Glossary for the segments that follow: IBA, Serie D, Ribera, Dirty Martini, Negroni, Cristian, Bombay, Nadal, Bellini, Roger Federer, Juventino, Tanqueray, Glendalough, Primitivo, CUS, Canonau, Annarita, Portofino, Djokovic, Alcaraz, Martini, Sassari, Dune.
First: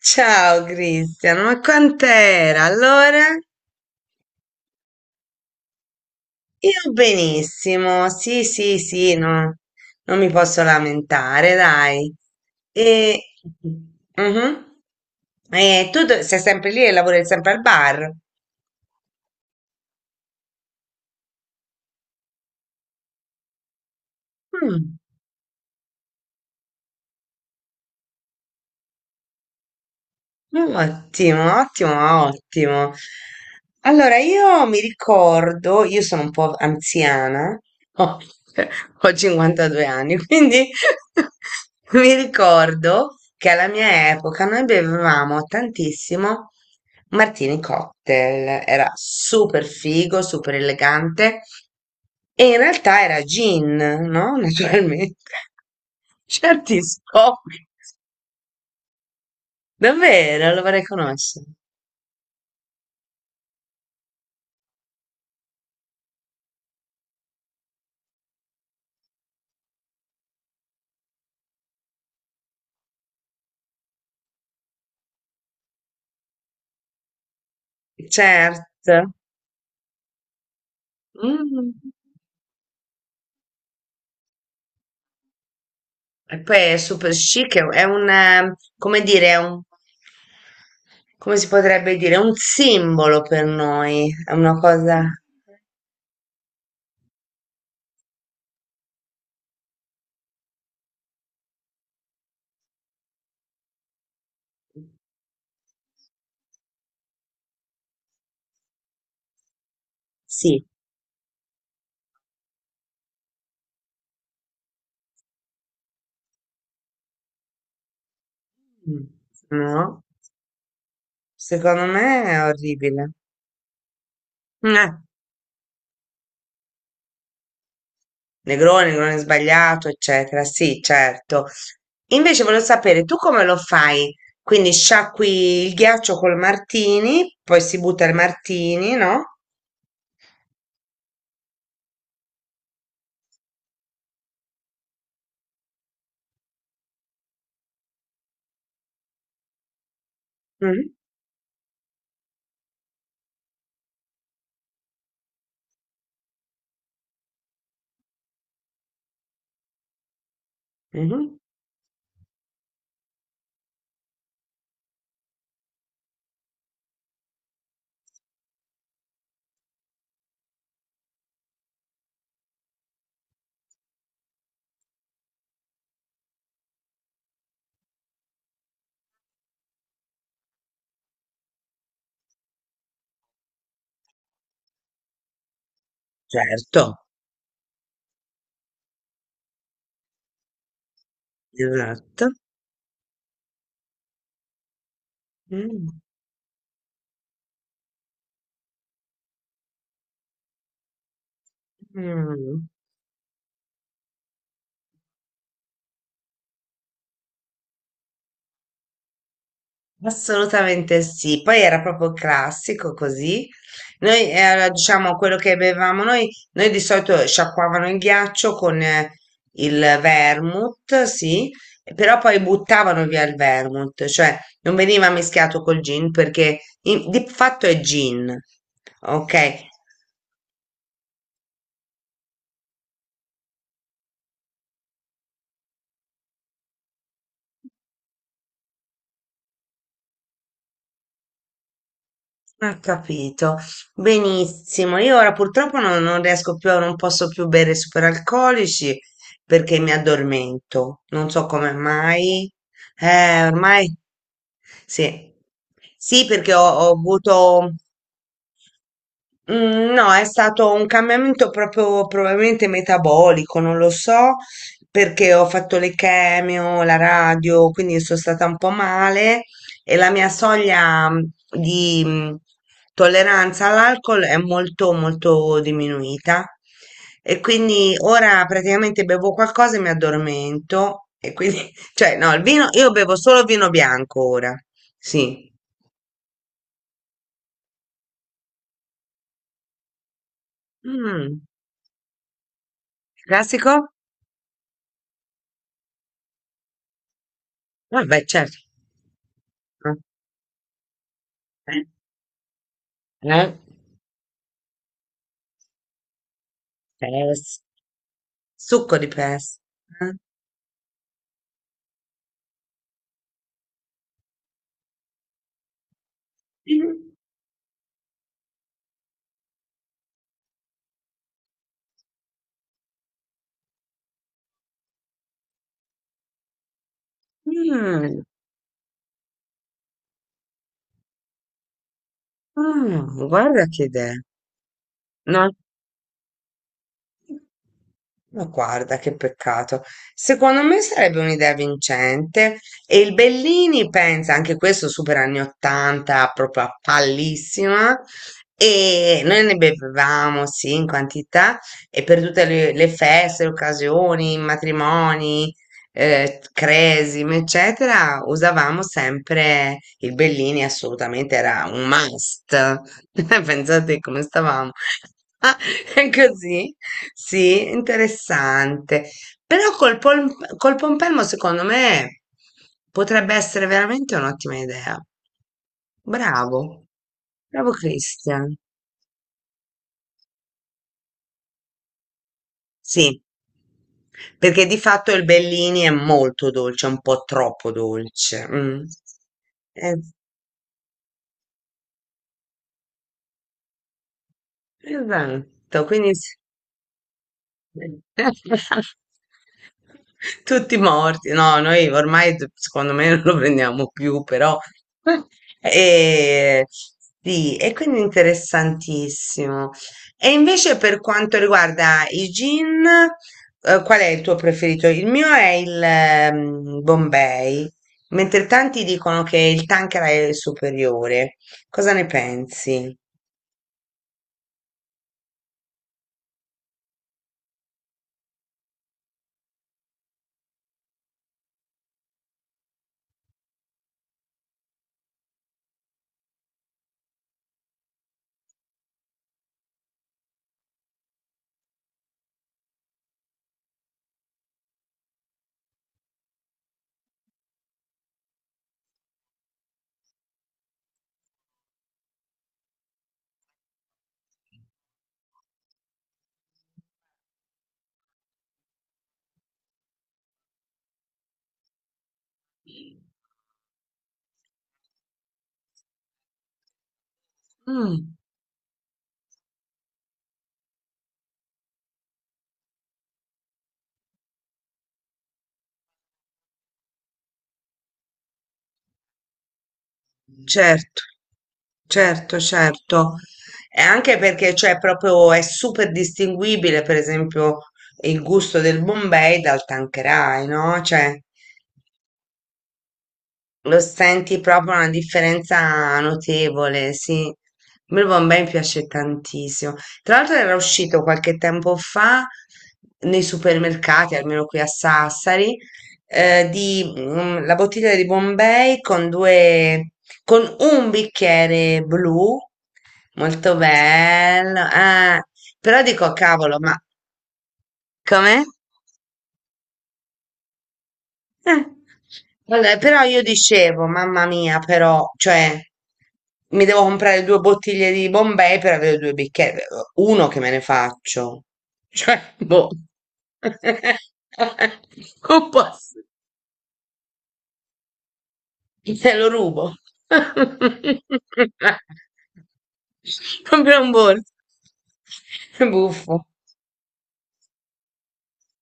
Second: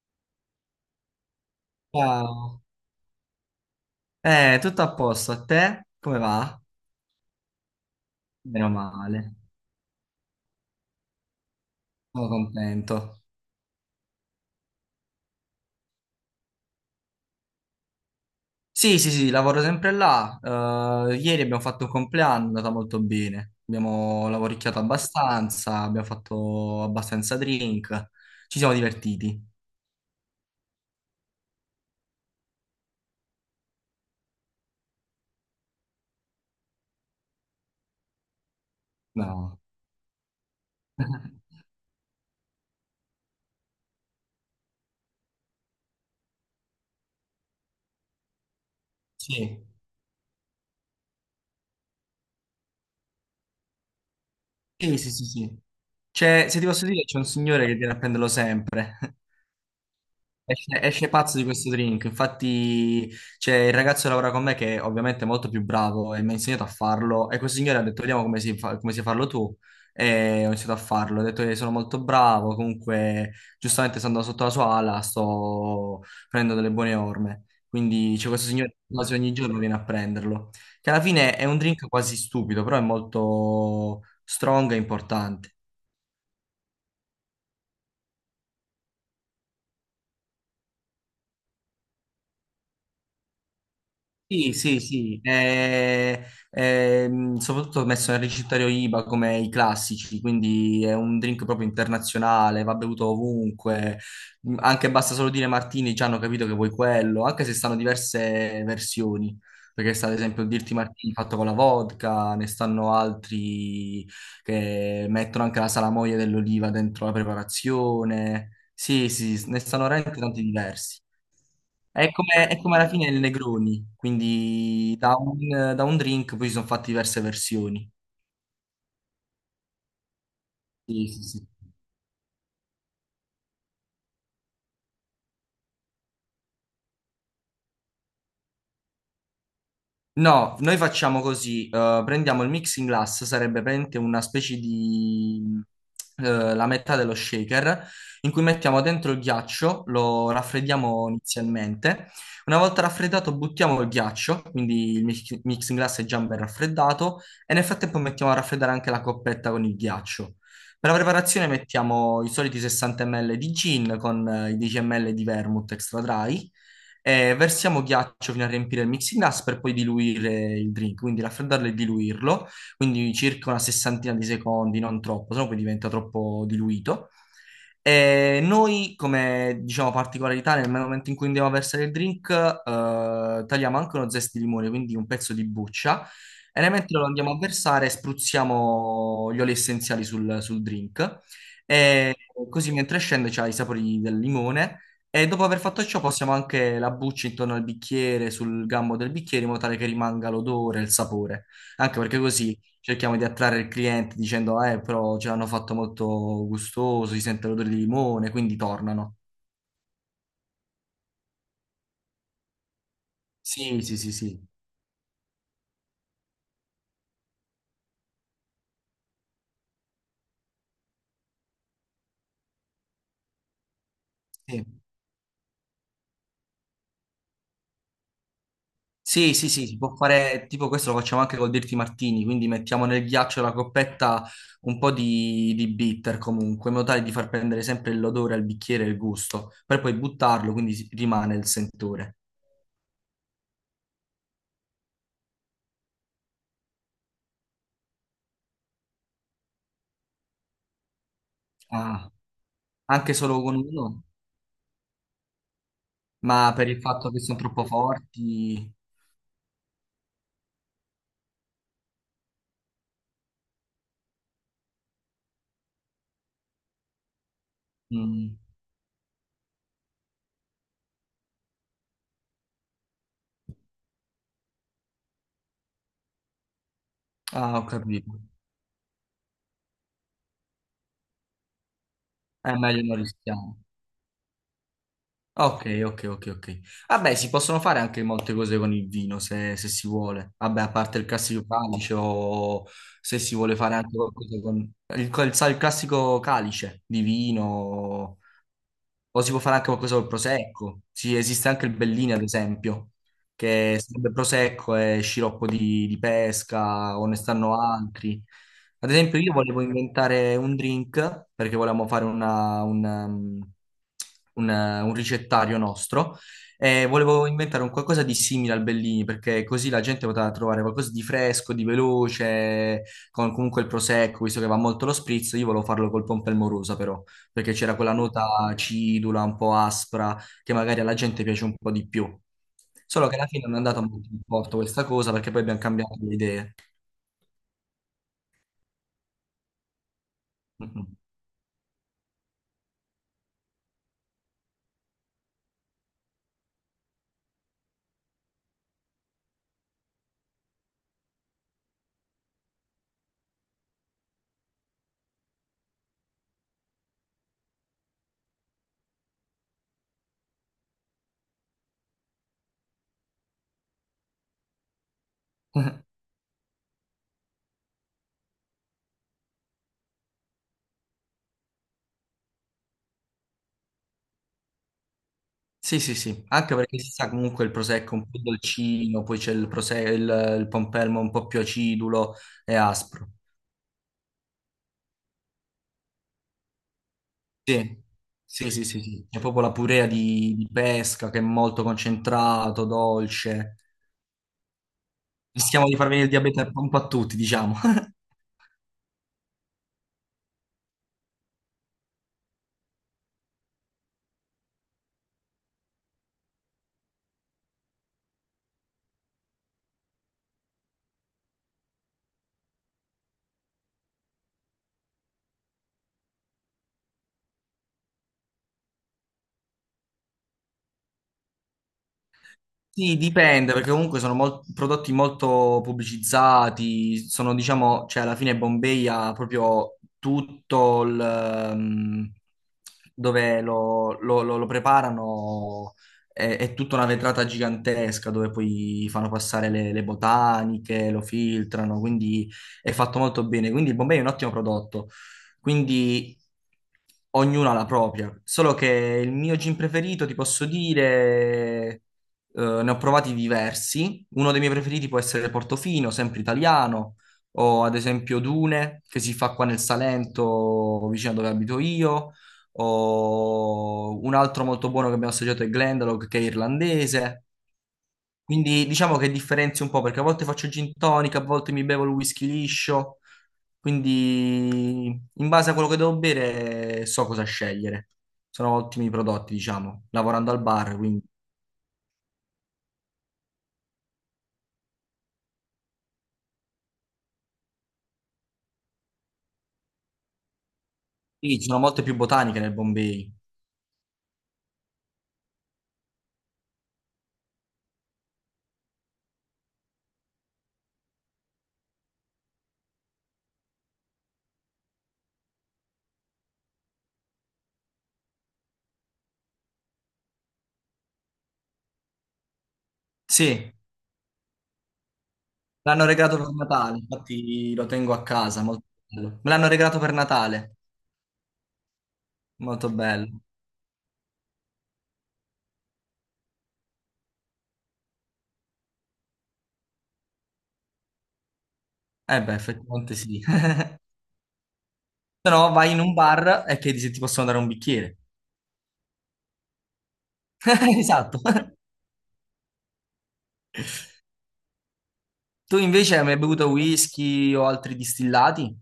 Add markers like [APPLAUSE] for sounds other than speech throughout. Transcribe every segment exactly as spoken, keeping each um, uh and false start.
Ciao Cristian, ma Ciao. quant'era? Allora? Eh, tutto a posto, a te? Come va? Io benissimo, sì, Meno sì, sì, male, no, non mi posso lamentare, dai. sono E, contento. mhm. E tu do- sei sempre lì e lavori sempre al bar? Sì, sì, sì, lavoro sempre là. Eh, ieri abbiamo fatto un compleanno, è andata molto bene. Abbiamo lavoricchiato Mm. abbastanza, abbiamo fatto abbastanza drink, ci siamo divertiti. Ottimo, ottimo, ottimo. Allora, io mi ricordo, io sono un po' anziana, ho, [LAUGHS] ho No. cinquantadue anni, quindi [LAUGHS] [LAUGHS] mi ricordo che alla mia epoca noi bevevamo tantissimo Martini Cocktail, era super Sì, figo, super elegante e in realtà era gin, no? sì, sì, sì, Naturalmente. sì. [LAUGHS] C'è- se ti Certi posso dire, c'è un signore scopi. che viene a prenderlo sempre. Davvero, lo Esce, vorrei esce pazzo di conoscere. questo drink. Infatti c'è il ragazzo che lavora con me che ovviamente è molto più bravo e mi ha insegnato a farlo, e questo signore ha detto vediamo come si fa, come sai farlo tu, e ho iniziato a farlo, ho detto che sono molto bravo. Comunque giustamente stando sotto la sua ala sto prendendo delle buone orme, quindi c'è questo signore che Certo. quasi ogni giorno viene a prenderlo, che alla fine è un Mm. drink quasi stupido però è molto strong e importante. E poi è super chic, è un, è un, eh, come dire, è un, come si potrebbe dire, è un simbolo per noi, è Sì, una sì, cosa, sì, eh, ehm, soprattutto ho messo nel ricettario I B A come i classici, quindi è un drink proprio internazionale, va bevuto ovunque. Mm, anche basta solo dire Martini, già hanno capito che vuoi quello, anche se stanno diverse versioni, perché sta ad esempio il sì, Dirty Martini fatto con la vodka. Ne stanno altri che mettono anche la salamoia dell'oliva dentro la preparazione. mm, Sì, sì, ne stanno no? veramente tanti diversi. Secondo È me è come, è come alla fine orribile. il Negroni, Mm, eh, quindi da un, da un drink poi si sono fatte diverse versioni. Negroni, Negroni sbagliato, eccetera, sì, Sì, sì, certo. sì. Invece volevo sapere, tu come lo fai? Quindi sciacqui il ghiaccio col martini, poi si butta il martini, no? No, noi facciamo così. Eh, prendiamo il mixing glass, sarebbe praticamente una specie di eh, la metà dello shaker, in cui mettiamo dentro il ghiaccio, lo Mm. raffreddiamo inizialmente. Una volta raffreddato buttiamo il ghiaccio, quindi il mix- mixing glass è già ben raffreddato, e nel frattempo mettiamo a raffreddare anche la coppetta con il ghiaccio. Per la Mhm. preparazione mettiamo i soliti sessanta millilitri di gin con eh, i dieci millilitri di vermouth extra dry. Eh, versiamo ghiaccio fino a riempire il mixing glass per poi diluire il drink, quindi raffreddarlo e diluirlo, quindi circa una sessantina di secondi, non troppo, sennò poi diventa troppo diluito. E noi, come diciamo particolarità, nel momento in cui andiamo a versare il drink, eh, tagliamo anche uno zest di limone, quindi un pezzo di buccia, e nel Certo. mentre lo andiamo a versare, spruzziamo gli oli essenziali sul, sul drink. E Esatto. così mentre scende c'ha i sapori del limone, e dopo aver fatto Mh, ciò possiamo anche la buccia intorno al bicchiere, sul gambo del bicchiere, in modo tale che rimanga l'odore e il sapore. Anche perché così mh, cerchiamo di attrarre il cliente dicendo, eh, però ce l'hanno fatto molto gustoso, si sente l'odore di limone, quindi tornano. assolutamente sì. Poi era proprio classico così. Sì, sì, sì, Noi, sì. eh, diciamo, quello che bevevamo noi, noi di solito sciacquavano il ghiaccio con eh, il vermouth, sì, però poi buttavano via il vermouth, cioè Sì. non veniva mischiato col gin perché in- di fatto è gin, Sì, sì, ok? sì, si può fare, tipo questo lo facciamo anche col Dirty Martini, quindi mettiamo nel ghiaccio la coppetta un po' di, di bitter comunque, in modo tale di far prendere sempre l'odore al bicchiere e il gusto, per poi buttarlo, quindi si- rimane il sentore. Ho capito. Benissimo. Io ora purtroppo non, non riesco più, non posso più bere superalcolici perché mi addormento. Non so come Ah, mai. anche solo Eh, con ormai uno? sì. Sì, Ma perché ho, per il ho fatto che sono troppo avuto. forti? Mm, no, è stato un cambiamento proprio probabilmente metabolico, non lo so, perché ho fatto le chemio, la radio, quindi sono Mm. stata un po' male e la mia soglia mm, di mm, tolleranza all'alcol è molto molto diminuita e Ah, ho quindi capito. ora praticamente bevo qualcosa e mi addormento e quindi, [LAUGHS] cioè no, il È vino, meglio io non bevo solo rischiamo. vino bianco ora, Ah, sì. ok, ok, ok, ok. Vabbè, si possono fare anche molte cose con il vino se, se si vuole. Vabbè, a parte il Mm, classico calice, o se si vuole fare classico? anche qualcosa con il, col- sai, il classico calice di Ah, vino, beh, certo. o si può fare anche qualcosa col prosecco. Sì, esiste anche il Ah, Bellini, ad esempio, eh, eh, che sarebbe prosecco e sciroppo di, di pesca, o ne pes- stanno altri. Ad succo di esempio, io pes. volevo Eh. inventare un drink perché volevamo fare una- un, um, un, uh, un ricettario nostro, e Mm, volevo inventare un qualcosa di simile al Bellini perché così la gente poteva trovare qualcosa di fresco, di veloce, con comunque il prosecco, visto che va molto lo spritz. Io volevo farlo col pompelmorosa però, perché c'era quella mm, nota acidula, un po' aspra, che magari alla gente piace un po' di più. Solo che mm, alla fine non è guarda andata che molto idea. in porto questa cosa perché poi No? abbiamo cambiato le idee. Ma guarda che peccato. Secondo me sarebbe un'idea vincente e il Bellini pensa, anche questo super anni ottanta, proprio a pallissima, e noi ne bevevamo, sì, in quantità, e per tutte le, le feste, le occasioni, i matrimoni, eh, cresime, eccetera, usavamo sempre il Bellini, assolutamente era un must. [LAUGHS] Pensate come stavamo. [LAUGHS] [LAUGHS] [LAUGHS] Così? Sì, interessante. Però col, pol- col pompelmo, secondo me, potrebbe essere veramente un'ottima idea. Sì, sì, sì, anche Bravo, perché si sa comunque il bravo prosecco un po' Christian. dolcino, poi c'è il, prose- il, il pompelmo un po' più acidulo e aspro. Sì, perché di fatto il Bellini è molto dolce, un po' troppo Sì, dolce. sì, sì, sì, Mm. sì. C'è proprio la purea Eh, di, di pesca che è molto concentrato, dolce. Rischiamo di esatto, far venire quindi il diabete un po' a tutti, diciamo. [LAUGHS] [LAUGHS] tutti morti, no, noi ormai secondo me [LAUGHS] non lo prendiamo più, però [LAUGHS] e, sì, e quindi interessantissimo. E invece per quanto riguarda i gin, eh, qual è il tuo preferito? Il mio è il ehm, Bombay, mentre tanti dicono che il Tanqueray è il superiore. Cosa ne pensi? Sì, dipende, perché comunque sono mol- prodotti molto pubblicizzati, sono, diciamo, cioè alla fine Bombay ha proprio tutto il... ehm, dove lo, lo- lo- lo preparano, è, è tutta una vetrata gigantesca dove poi fanno passare le, le botaniche, lo filtrano, quindi è fatto molto bene. Quindi Bombay è un ottimo prodotto. Quindi ognuno ha la propria. Solo che il mio gin preferito, ti posso dire, eh, ne ho provati diversi. Uno dei miei preferiti può essere Portofino, sempre italiano, o ad esempio Dune, che si fa qua nel Salento, vicino a dove abito io. O un altro molto buono che abbiamo assaggiato è Glendalough, che è irlandese. Mm. Quindi diciamo che differenzio un po' perché a volte faccio gin tonic, a volte mi bevo il whisky liscio. Quindi in base a quello che devo bere so cosa scegliere. Sono ottimi prodotti, diciamo, lavorando al bar, Certo, quindi certo, certo. E anche perché cioè, proprio è super distinguibile, per esempio, il gusto del Bombay dal Tanqueray, no? Cioè, sì, ci sono molte più botaniche nel Bombay. lo senti proprio una differenza notevole, sì. A me il Bombay mi piace tantissimo. Tra l'altro era uscito qualche tempo fa nei supermercati, almeno qui a Sassari, eh, di, mm, la bottiglia di Bombay con due, con un bicchiere blu, Sì, molto bello. Eh. Però l'hanno dico, regalato per cavolo, ma Natale, infatti lo tengo a casa, come? molto bello. Me l'hanno regalato per Natale, Eh, molto vabbè, però bello. io dicevo, mamma mia, però, cioè, mi devo comprare due bottiglie di Bombay per avere due bicchieri. Uno che me ne faccio. Eh Cioè, beh, boh. effettivamente sì. [LAUGHS] [LAUGHS] Se Non no vai in un posso. bar e chiedi se ti possono dare un bicchiere. Te lo rubo. [LAUGHS] [LAUGHS] Esatto. Proprio un borso. Tu È invece hai mai buffo. bevuto whisky o altri distillati?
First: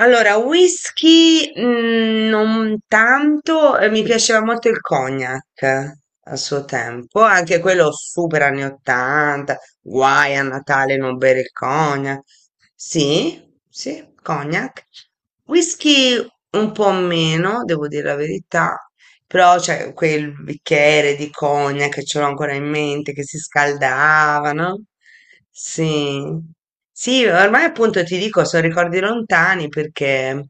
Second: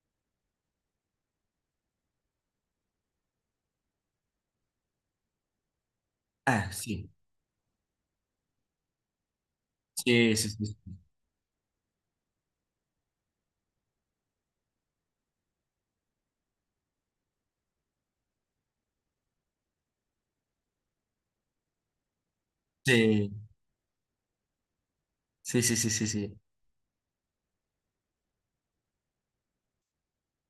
Allora, whisky mm, non tanto, eh, mi piaceva molto il cognac a suo Eh, sì. tempo, anche quello super anni ottanta, Sì, guai a sì, sì, sì. Natale non bere il cognac. Sì, sì, cognac. Whisky un po' meno, devo dire la verità, però c'è quel bicchiere di cognac, che ce l'ho ancora in mente, che Sì. si scaldava, no? Sì, sì, sì, sì, sì. Sì. Sì, ormai appunto ti dico, sono ricordi lontani perché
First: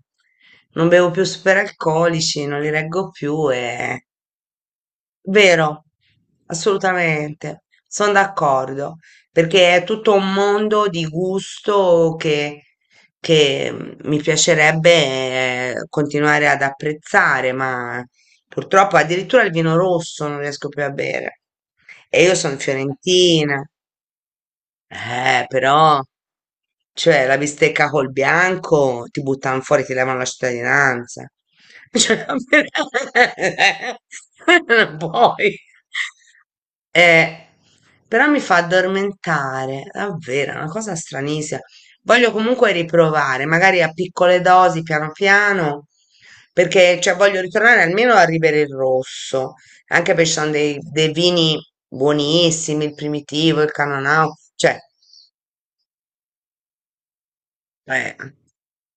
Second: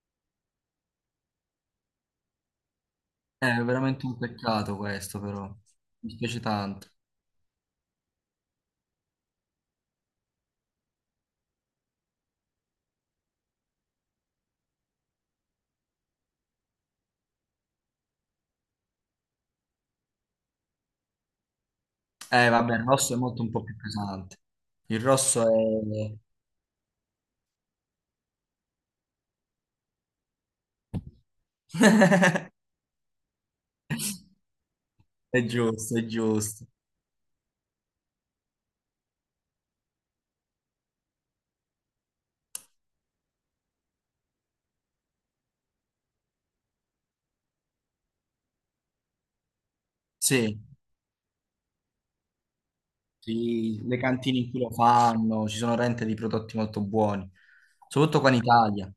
non bevo più superalcolici, non li reggo più È e veramente un peccato questo, però. vero, Mi spiace tanto. assolutamente, sono d'accordo, perché è tutto un mondo di gusto che, che, mm, mi piacerebbe eh, continuare ad apprezzare, ma purtroppo addirittura il vino rosso non riesco più a bere. E io Eh, sono vabbè, il rosso è molto un fiorentina, po' più pesante. Il rosso eh, però, è, cioè, la bistecca col bianco ti buttano fuori, ti levano la cittadinanza. Cioè, [LAUGHS] non è puoi. giusto, è giusto. Eh, però mi fa addormentare, davvero, è una cosa stranissima. Voglio comunque riprovare, magari a piccole dosi, piano piano, perché cioè, voglio ritornare almeno a Ribera il Rosso, anche perché ci sono Sì, dei, dei vini buonissimi, il Primitivo, il sì, le Canonau, cantine in cui lo cioè fanno, ci sono rente di prodotti molto buoni. eh, Soprattutto qua in Italia.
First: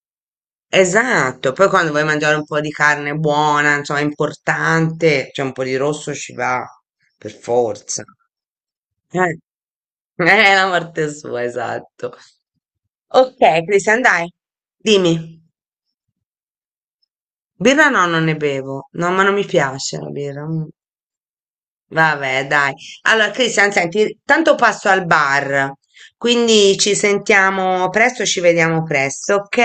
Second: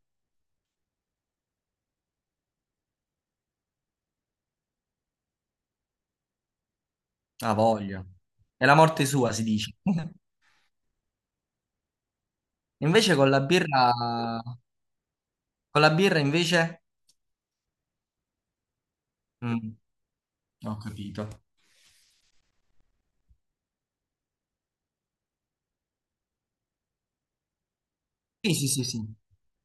esatto, poi quando vuoi mangiare un po' di carne buona, insomma, importante, cioè un po' di rosso ci va, per Ha forza. voglia. È la morte sua, Eh, si dice. [LAUGHS] [LAUGHS] è la morte sua, esatto. Invece con Ok, la birra... Cristian, dai, dimmi. Con la birra, invece... Birra no, non ne bevo. No, ma non mi Mm, piace la birra. Mm. ho capito. Vabbè, dai. Allora, Cristian, senti, tanto passo al bar, quindi ci sentiamo presto, ci Sì, sì, vediamo sì, sì. presto, ok?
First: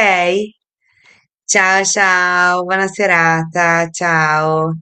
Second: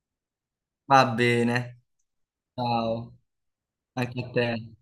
Va bene. Ciao, ciao, buona Ciao. serata, Anche a te. ciao.